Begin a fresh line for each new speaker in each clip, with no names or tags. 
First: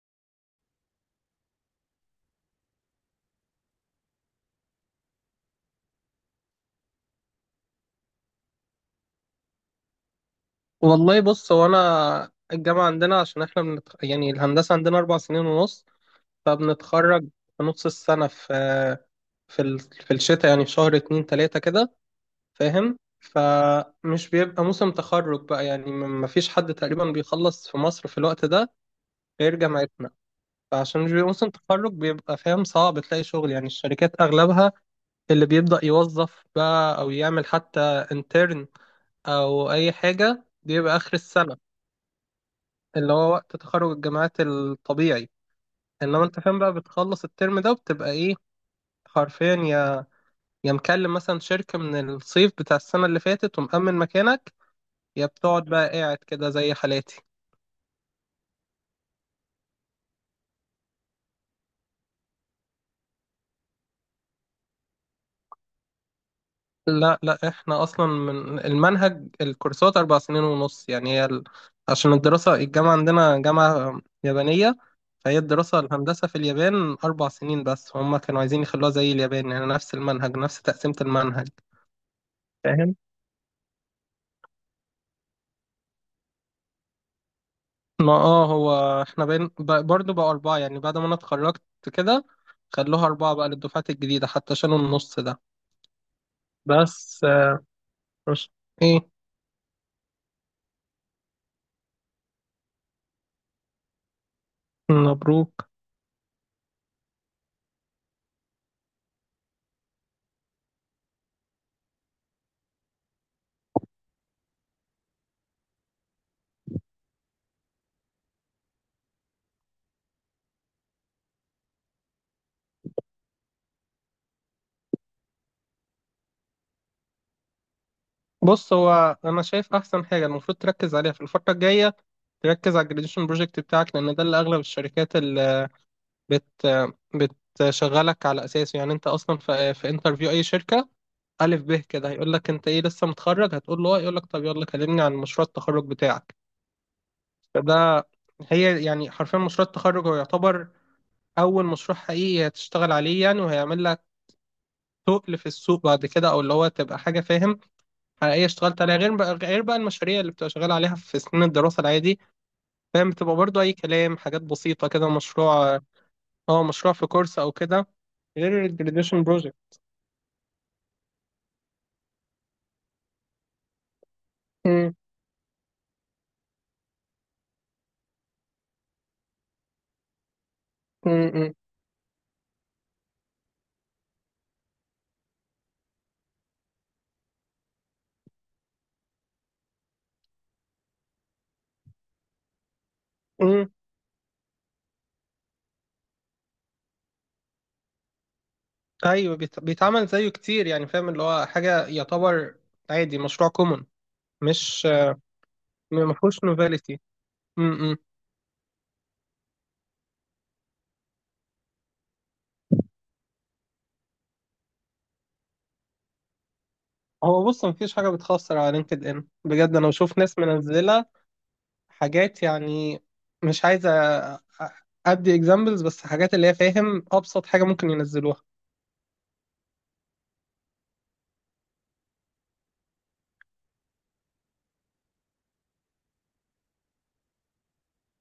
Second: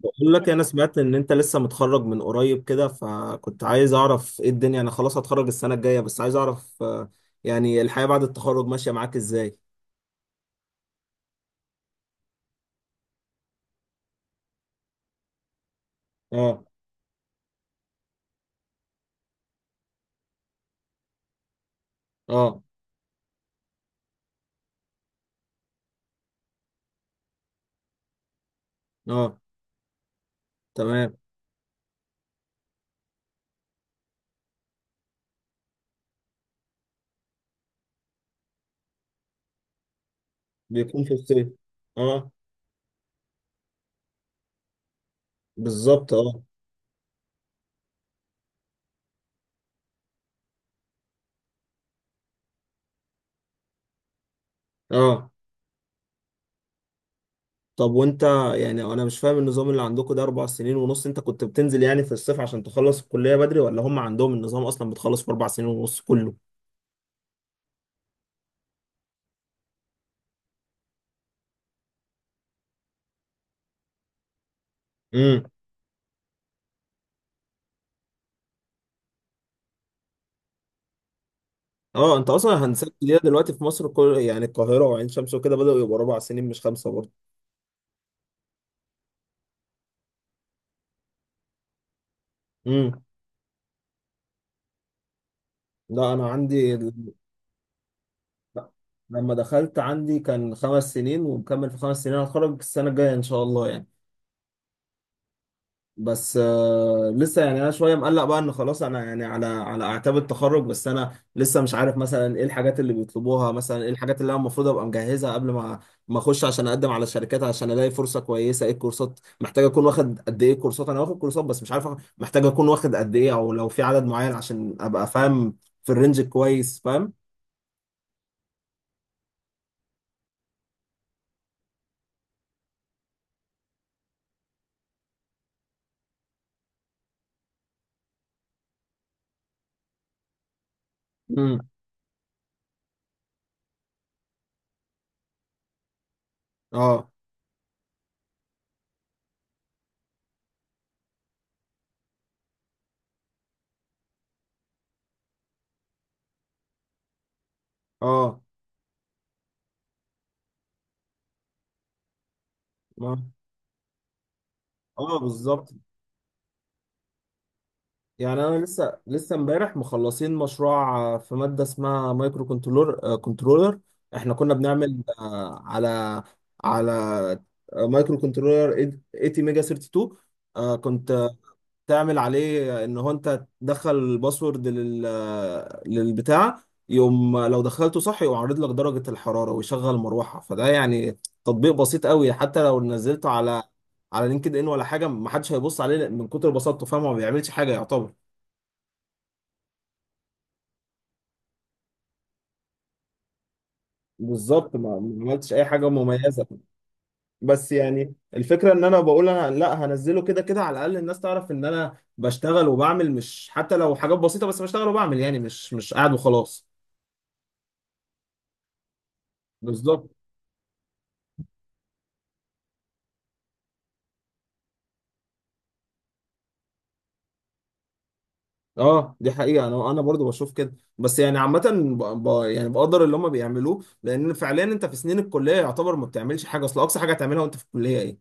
بقول لك انا سمعت ان انت لسه متخرج من قريب كده فكنت عايز اعرف ايه الدنيا. انا خلاص هتخرج السنة الجاية بس عايز اعرف، يعني الحياة بعد التخرج ماشية معاك ازاي؟
والله، بص، هو انا الجامعه عندنا عشان احنا يعني الهندسه عندنا 4 سنين ونص.
اه.
فبنتخرج في نص السنه في الشتاء، يعني في شهر اتنين تلاته كده،
اه.
فاهم. فمش بيبقى موسم تخرج بقى، يعني ما فيش حد تقريبا بيخلص في مصر في الوقت ده
اه.
غير جامعتنا. فعشان مش
تمام.
بيبقى موسم تخرج، بيبقى فاهم صعب تلاقي شغل، يعني الشركات اغلبها اللي بيبدأ يوظف بقى او يعمل حتى انترن او اي حاجه بيبقى
بيكون
اخر
في الصيف.
السنه،
اه،
اللي هو وقت تخرج الجامعات الطبيعي.
بالظبط.
انما انت
اه.
فاهم بقى بتخلص الترم ده وبتبقى ايه، حرفيا، يا مكلم مثلا شركة من الصيف بتاع السنة اللي فاتت ومأمن مكانك، يا
اه.
بتقعد بقى قاعد كده زي حالاتي.
طب وانت، يعني انا مش فاهم النظام اللي عندكم ده اربع سنين ونص، انت كنت بتنزل يعني في الصيف عشان تخلص الكلية بدري، ولا هم عندهم النظام اصلا بتخلص في اربع سنين ونص كله؟
لا لا، احنا اصلا من المنهج الكورسات 4 سنين ونص، يعني عشان الدراسة الجامعة عندنا جامعة يابانية، فهي
امم.
الدراسة الهندسة في اليابان 4 سنين بس هم كانوا عايزين يخلوها زي اليابان، يعني نفس المنهج نفس تقسيمة المنهج.
اه، انت اصلا هندسه جديده، دلوقتي في مصر كل يعني القاهره وعين شمس وكده بداوا يبقوا اربع سنين مش خمسه برضه.
ما اه، هو احنا بين برضه بقى أربعة، يعني بعد ما أنا اتخرجت كده
امم.
خلوها أربعة بقى للدفعات الجديدة حتى شالوا النص ده.
لا انا عندي
بس مش.
لا.
إيه.
لما دخلت عندي كان خمس سنين، ومكمل في خمس سنين، هتخرج السنه الجايه ان شاء الله يعني.
مبروك.
بس لسه يعني انا شويه مقلق بقى ان خلاص انا يعني على اعتاب التخرج، بس انا لسه مش عارف مثلا ايه الحاجات اللي بيطلبوها، مثلا ايه الحاجات اللي انا المفروض ابقى مجهزها قبل ما اخش عشان اقدم على شركات عشان الاقي فرصه كويسه. ايه الكورسات محتاج اكون واخد، قد ايه كورسات؟ انا واخد كورسات بس مش عارف محتاج اكون واخد قد ايه، او لو في عدد معين، عشان ابقى فاهم في الرينج كويس فاهم.
بص، هو أنا شايف أحسن حاجة المفروض تركز عليها في الفترة الجاية تركز على الجراديشن بروجكت بتاعك، لأن ده اللي أغلب الشركات اللي بت بتشغلك على أساسه. يعني أنت أصلا في انترفيو أي شركة
امم.
ألف به كده هيقول لك أنت إيه، لسه متخرج؟ هتقول له آه. يقول لك طب يلا كلمني عن مشروع التخرج بتاعك.
اه.
فده، هي يعني حرفيا مشروع التخرج هو يعتبر أول مشروع حقيقي هتشتغل عليه، يعني، وهيعمل لك تقل في السوق بعد كده، أو اللي هو تبقى حاجة، فاهم،
اه.
حقيقية اشتغلت عليها، غير بقى المشاريع اللي بتبقى شغال عليها في سنين الدراسة العادي، فاهم،
ما-
بتبقى برضو أي كلام، حاجات بسيطة كده،
اه، بالظبط.
مشروع، اه، مشروع في كورس أو كده،
يعني انا
غير
لسه
الجراديويشن
لسه
بروجكت.
امبارح مخلصين مشروع، في ماده اسمها مايكرو كنترولر، احنا كنا بنعمل على مايكرو كنترولر 80 ميجا 32. كنت تعمل عليه ان هو انت تدخل الباسورد لل آه، للبتاع، يقوم لو دخلته صح يقوم عارض لك درجه الحراره ويشغل مروحه. فده يعني تطبيق بسيط قوي، حتى لو نزلته على لينكد ان ولا حاجه محدش هيبص عليه من كتر بساطته فاهم، هو ما بيعملش حاجه يعتبر.
أيوه، بيتعمل زيه كتير، يعني، فاهم، اللي هو حاجة يعتبر عادي، مشروع كومون.
بالظبط،
مش.
ما عملتش اي حاجه
ما فيهوش
مميزه،
نوفاليتي.
بس يعني الفكره ان انا بقول انا لا هنزله كده كده، على الاقل الناس تعرف ان انا بشتغل وبعمل، مش حتى لو حاجات بسيطه بس بشتغل وبعمل، يعني مش قاعد وخلاص.
هو بص، مفيش حاجة بتخسر على لينكد إن بجد. أنا
بالظبط.
بشوف ناس منزلة حاجات، يعني، مش عايزة أدي إكزامبلز، بس حاجات اللي هي، فاهم، أبسط حاجة ممكن ينزلوها.
اه، دي حقيقه، انا برضو بشوف كده، بس يعني عامه يعني بقدر اللي هم بيعملوه، لان فعليا انت في سنين الكليه يعتبر ما بتعملش حاجه، اصل اقصى حاجه هتعملها وانت في الكليه ايه؟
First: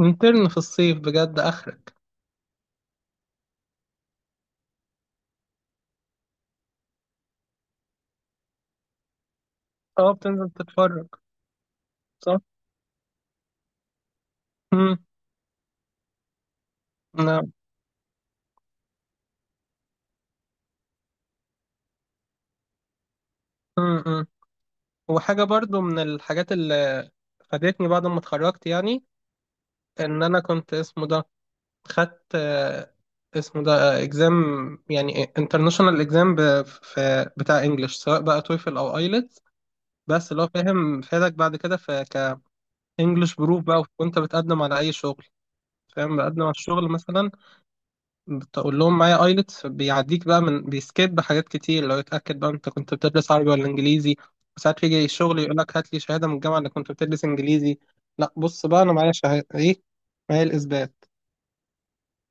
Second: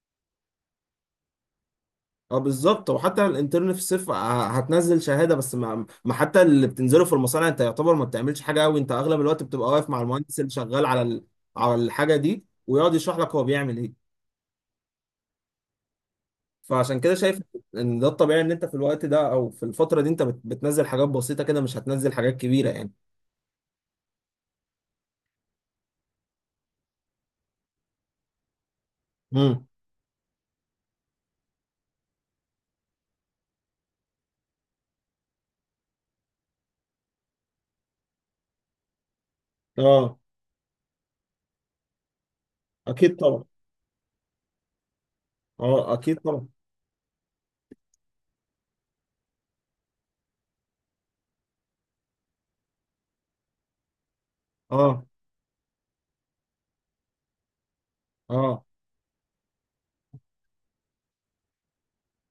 انترن في الصيف بجد آخرك.
اه، بالظبط، وحتى الانترن في الصيف هتنزل شهاده بس، ما حتى اللي بتنزله في المصانع انت يعتبر ما بتعملش حاجه قوي، انت اغلب الوقت بتبقى واقف مع
أه،
المهندس
بتنزل
اللي شغال
تتفرج.
على الحاجه
صح؟
دي، ويقعد يشرح لك هو بيعمل ايه.
مم.
فعشان كده شايف
نعم.
ان ده الطبيعي، ان انت في الوقت ده او في الفتره دي انت بتنزل حاجات بسيطه كده، مش هتنزل حاجات كبيره يعني.
مم. مم. وحاجة برضو من الحاجات اللي فادتني بعد ما اتخرجت، يعني،
امم.
إن أنا كنت اسمه ده خدت اسمه ده اكزام، يعني انترناشونال اكزام، في بتاع انجلش، سواء بقى تويفل او ايلتس.
اه،
بس اللي هو، فاهم، فادك بعد كده في
اكيد
كانجلش
طبعا.
بروف بقى وانت بتقدم على اي شغل.
اه،
فاهم،
اكيد
بقدم
طبعا.
على الشغل مثلا بتقول لهم معايا ايلتس، بيعديك بقى من بيسكيب حاجات كتير، لو يتاكد بقى انت كنت بتدرس عربي ولا انجليزي. وساعات يجي
اه.
الشغل يقول لك هات لي شهاده من الجامعه انك كنت بتدرس انجليزي. لا،
اه.
بص بقى، انا معايا شهاده ايه، معايا الاثبات.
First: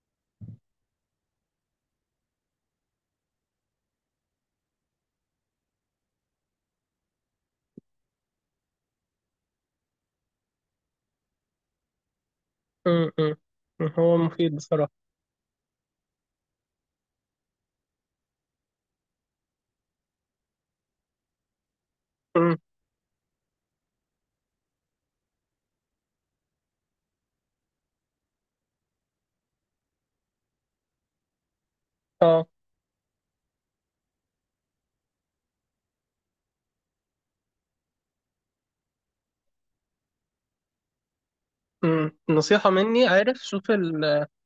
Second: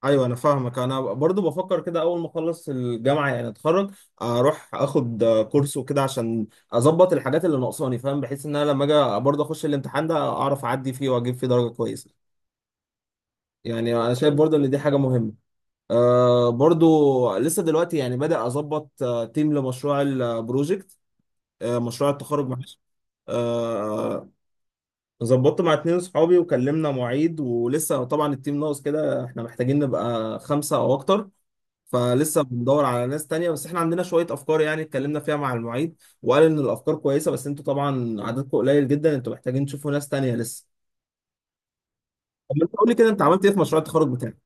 ايوه انا فاهمك، انا برضو بفكر كده، اول ما اخلص الجامعه يعني اتخرج، اروح اخد كورس وكده عشان اظبط الحاجات اللي ناقصاني فاهم، بحيث ان انا لما اجي برضو اخش الامتحان ده اعرف اعدي فيه واجيب فيه درجه كويسه.
م- م.
يعني انا
هو
شايف برضو
مفيد
ان دي
بصراحه.
حاجه مهمه. أه، برضو لسه دلوقتي يعني بدأ اظبط تيم لمشروع البروجكت آه، مشروع التخرج،
م.
معلش. آه، ظبطت مع اتنين صحابي وكلمنا معيد، ولسه طبعا التيم ناقص كده، احنا محتاجين نبقى خمسة او اكتر، فلسه
اه.
بندور على ناس تانية. بس احنا عندنا شوية افكار يعني اتكلمنا فيها مع المعيد، وقال ان الافكار كويسة بس انتوا طبعا عددكم قليل جدا، انتوا محتاجين تشوفوا ناس تانية لسه.
م.
طب
نصيحه
انت قول لي
مني،
كده، انت
عارف،
عملت ايه في
شوف،
مشروع التخرج بتاعك؟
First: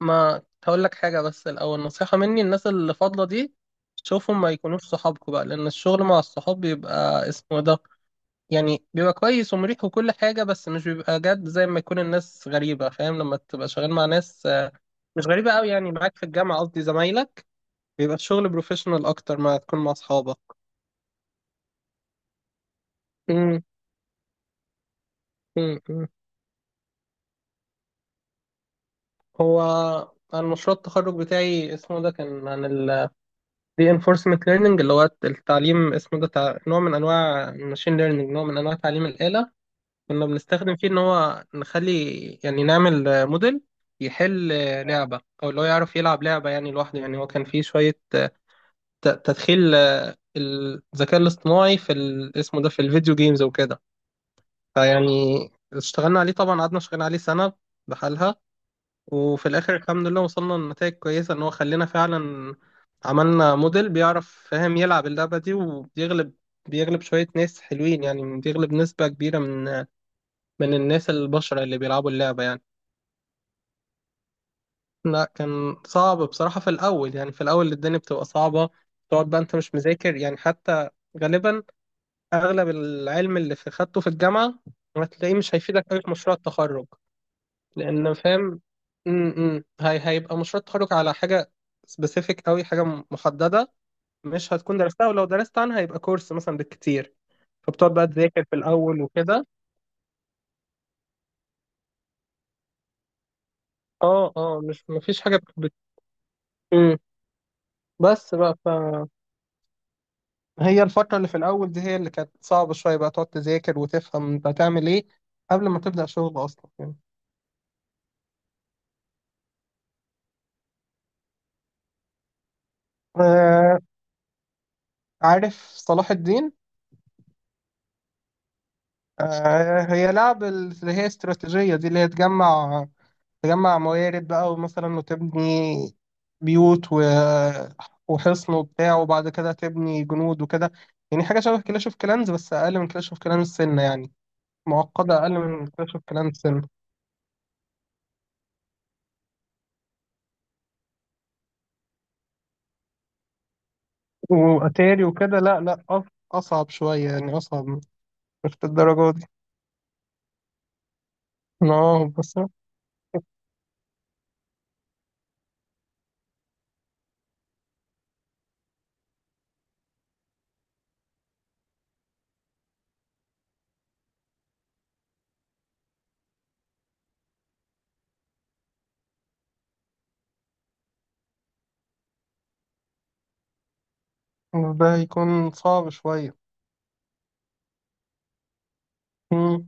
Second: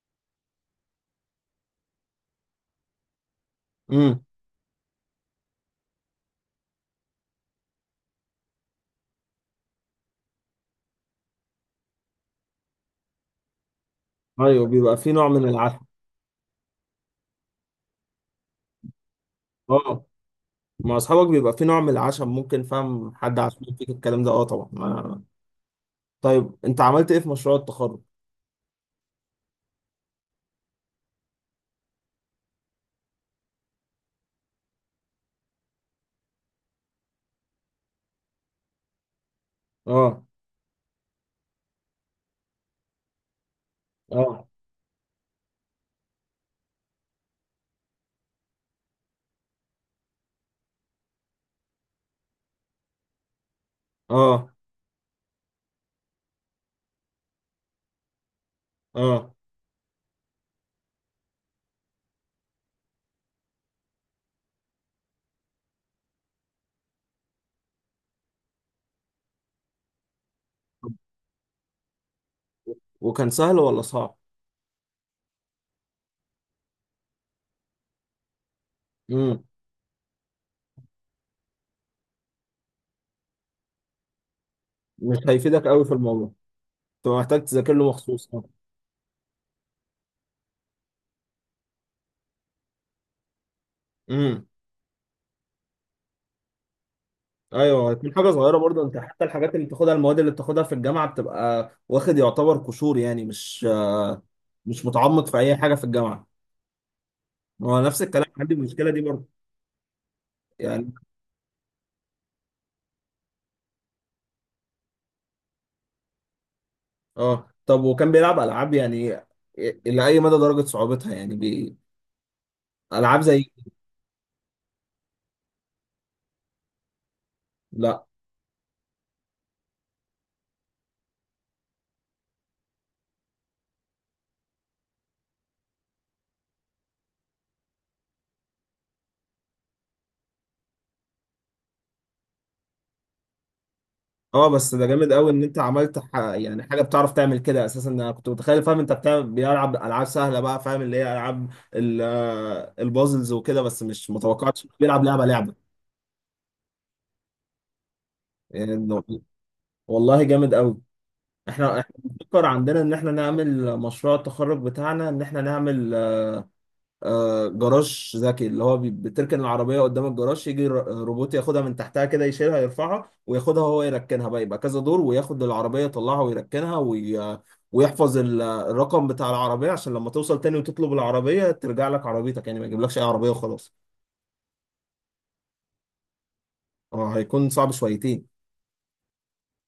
ما هقول لك حاجة بس الأول نصيحة مني، الناس اللي فاضلة دي
امم.
شوفهم ما يكونوش صحابكوا بقى، لأن الشغل مع الصحاب بيبقى اسمه إيه ده، يعني بيبقى كويس ومريح وكل حاجة بس مش بيبقى جد زي ما يكون الناس غريبة، فاهم، لما تبقى شغال مع ناس
ايوه، بيبقى في
مش
نوع من
غريبة أوي
العشم.
يعني، معاك في الجامعة، قصدي زمايلك، بيبقى الشغل بروفيشنال أكتر ما تكون مع
اه،
أصحابك.
مع اصحابك بيبقى في نوع من العشم ممكن فاهم حد
أمم.
عشان فيك الكلام ده، اه طبعا.
أمم. أمم.
طيب انت عملت ايه في مشروع التخرج؟
هو أنا مشروع التخرج بتاعي اسمه ده كان عن reinforcement learning، اللي هو التعليم، اسمه ده، نوع من انواع الماشين learning، نوع من انواع تعليم الآلة.
اه.
كنا بنستخدم فيه ان هو نخلي، يعني نعمل، موديل
اه.
يحل لعبة، او اللي هو يعرف يلعب لعبة يعني لوحده. يعني هو كان فيه شوية تدخيل الذكاء الاصطناعي في اسمه ده في الفيديو جيمز وكده.
اه.
فيعني اشتغلنا عليه طبعا، قعدنا شغالين عليه سنة بحالها.
اه.
وفي الاخر الحمد لله وصلنا لنتائج كويسه، ان هو خلينا فعلا عملنا موديل بيعرف، فاهم، يلعب اللعبه دي وبيغلب. بيغلب شويه ناس حلوين، يعني بيغلب نسبه كبيره من الناس البشر اللي بيلعبوا اللعبه يعني.
وكان سهل ولا صعب؟
لا كان صعب بصراحه في الاول، يعني في الاول الدنيا بتبقى صعبه، تقعد بقى
امم.
انت مش مذاكر يعني حتى، غالبا اغلب العلم اللي في خدته في الجامعه
مش
هتلاقيه مش
هيفيدك قوي
هيفيدك
في
قوي في
الموضوع،
مشروع التخرج،
انت محتاج تذاكر له
لان،
مخصوص، اه.
فاهم. م- م. هي هيبقى مشروع التخرج على حاجه سبيسيفيك قوي، حاجه محدده،
امم.
مش هتكون درستها، ولو درست عنها هيبقى كورس مثلا بالكتير.
ايوه،
فبتقعد بقى
هتكون حاجه
تذاكر في
صغيره برضه، انت
الاول
حتى
وكده.
الحاجات اللي بتاخدها، المواد اللي بتاخدها في الجامعه بتبقى واخد يعتبر قشور، يعني مش
اه، اه، مش،
مش
مفيش
متعمق
حاجه
في اي حاجه في الجامعه.
م.
هو نفس الكلام
بس
عندي
بقى
المشكله دي
فهي
برضه يعني.
الفتره اللي في الاول دي هي اللي كانت صعبه شويه بقى، تقعد تذاكر وتفهم انت هتعمل ايه قبل ما تبدا شغل اصلا يعني.
اه، طب وكان بيلعب العاب يعني؟ الى اي مدى درجه صعوبتها يعني العاب زي؟
آه، عارف صلاح الدين؟
لا.
آه، هي لعب اللي هي استراتيجيه دي، اللي هي تجمع، موارد بقى، ومثلا وتبني بيوت وحصن وبتاع، وبعد كده تبني جنود وكده، يعني حاجة شبه كلاش اوف كلانز بس أقل من كلاش اوف كلانز سنة يعني،
اه، بس ده جامد
معقدة
قوي
أقل
ان انت
من كلاش
عملت
اوف كلانز سنة
يعني حاجه بتعرف تعمل كده اساسا. انا كنت متخيل فاهم انت بتعمل بيلعب العاب سهله بقى، فاهم اللي هي العاب البازلز وكده، بس مش متوقعتش بيلعب
وأتاري
لعبه
وكده. لا
لعبه
لا، أصعب شوية يعني، أصعب، مش
يعني.
الدرجة دي.
والله جامد قوي. احنا
اه، بس
بنفكر عندنا ان احنا نعمل مشروع التخرج بتاعنا، ان احنا نعمل جراج ذكي، اللي هو بتركن العربية قدام الجراج، يجي روبوت ياخدها من تحتها كده، يشيلها يرفعها وياخدها هو يركنها بقى، يبقى كذا دور، وياخد العربية يطلعها ويركنها، ويحفظ الرقم بتاع العربية عشان لما توصل تاني وتطلب العربية ترجع لك عربيتك، يعني ما يجيبلكش اي عربية وخلاص.
ده هيكون صعب شوية.
اه، هيكون صعب شويتين
مم.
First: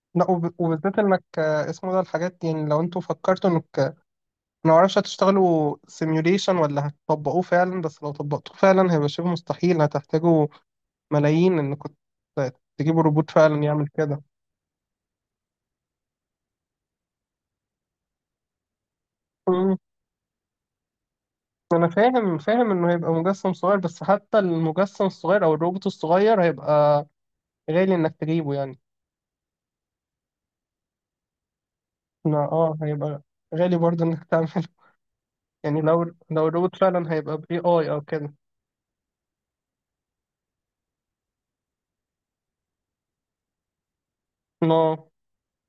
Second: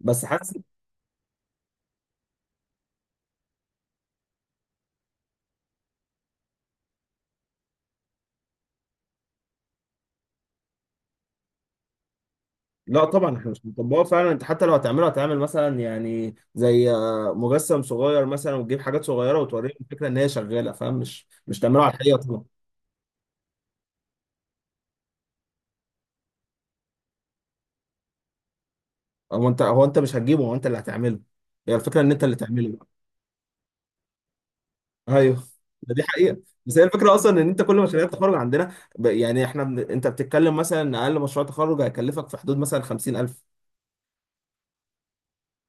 بس
لا،
حاسس.
وبالذات إنك اسمه ده الحاجات، يعني لو أنتوا فكرتوا إنك، ما اعرفش، هتشتغلوا سيميوليشن ولا هتطبقوه فعلا، بس لو طبقتوه فعلا هيبقى شبه مستحيل، هتحتاجوا ملايين ان كنت تجيبوا
لا
روبوت
طبعا احنا مش
فعلا يعمل
بنطبقها
كده.
فعلا، انت حتى لو هتعمله هتعمل مثلا يعني زي مجسم صغير مثلا، وتجيب حاجات صغيره وتوريهم
مم.
الفكره ان هي شغاله فاهم، مش تعمله
انا
على الحقيقه
فاهم،
طبعا.
انه هيبقى مجسم صغير، بس حتى المجسم الصغير او الروبوت الصغير هيبقى غالي انك تجيبه يعني.
هو انت مش هتجيبه، هو انت اللي هتعمله. هي الفكره ان انت اللي
ما
تعمله
اه،
بقى.
هيبقى غالي برضه انك تعمله.
ايوه،
يعني
دي
لو،
حقيقه.
الروبوت
بس هي
فعلا
الفكره اصلا،
هيبقى
ان
باي
انت كل
اي او
مشاريع التخرج
كده.
عندنا، انت بتتكلم مثلا ان اقل مشروع تخرج هيكلفك في حدود مثلا 50,000.
لا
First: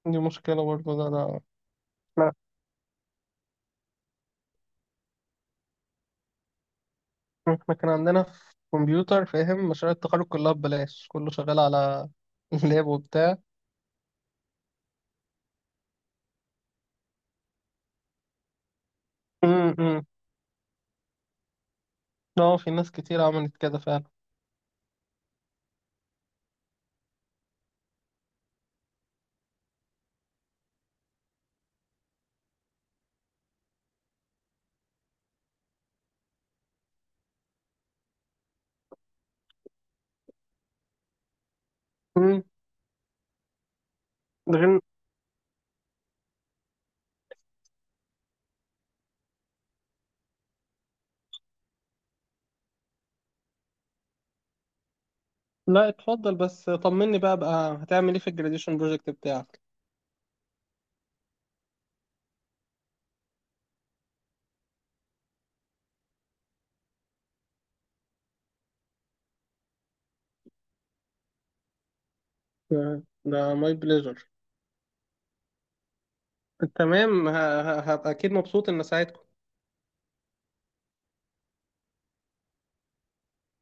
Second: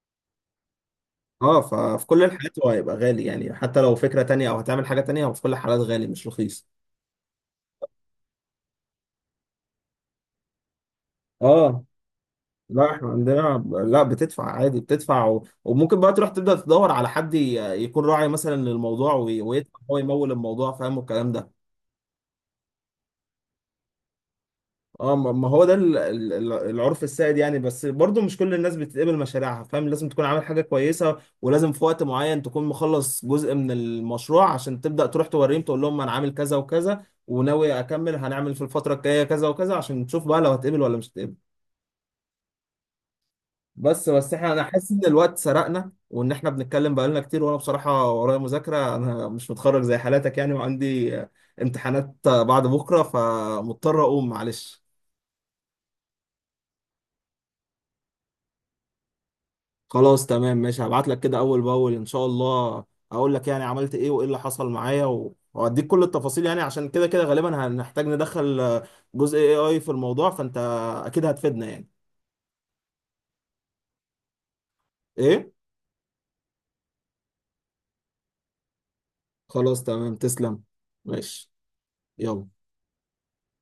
دي مشكلة برضه ده، لا.
اه، ففي كل الحالات هو هيبقى غالي، يعني حتى لو فكره تانيه او هتعمل حاجه تانيه هو في كل الحالات غالي مش رخيص.
احنا كان عندنا في كمبيوتر، فاهم، مشاريع التخرج كلها ببلاش، كله شغال
اه.
على اللاب
لا احنا
وبتاع.
عندنا لا بتدفع عادي، بتدفع وممكن بقى تروح تبدأ تدور على حد يكون راعي مثلا للموضوع، ويدفع هو،
امم.
يمول الموضوع فاهم والكلام ده.
اه، في ناس كتير عملت كده فعلا.
اه، ما هو ده العرف السائد يعني، بس برضو مش كل الناس بتتقبل مشاريعها فاهم، لازم تكون عامل حاجة كويسة، ولازم في وقت معين تكون مخلص جزء من المشروع عشان تبدأ تروح توريهم تقول لهم انا عامل كذا وكذا وناوي اكمل، هنعمل في الفترة الجاية كذا وكذا، عشان تشوف بقى لو هتقبل ولا مش هتقبل.
امم.
بس احنا،
ده
انا
غير،
حاسس ان الوقت سرقنا وان احنا بنتكلم بقالنا كتير، وانا بصراحه ورايا مذاكره، انا مش متخرج زي حالاتك يعني، وعندي امتحانات بعد بكره، فمضطر اقوم معلش.
لا اتفضل، بس طمني بقى، هتعمل ايه في الجراديشن بروجكت بتاعك؟
خلاص تمام ماشي، هبعت لك كده اول باول ان شاء الله، اقول لك يعني عملت ايه وايه اللي حصل معايا، واديك كل التفاصيل، يعني عشان كده كده غالبا هنحتاج ندخل جزء اي اي في الموضوع، فانت اكيد هتفيدنا يعني.
ده ماي بليجر.
ايه؟
تمام. هبقى اكيد مبسوط ان ساعتها.
خلاص تمام، تسلم. ماشي. يلا.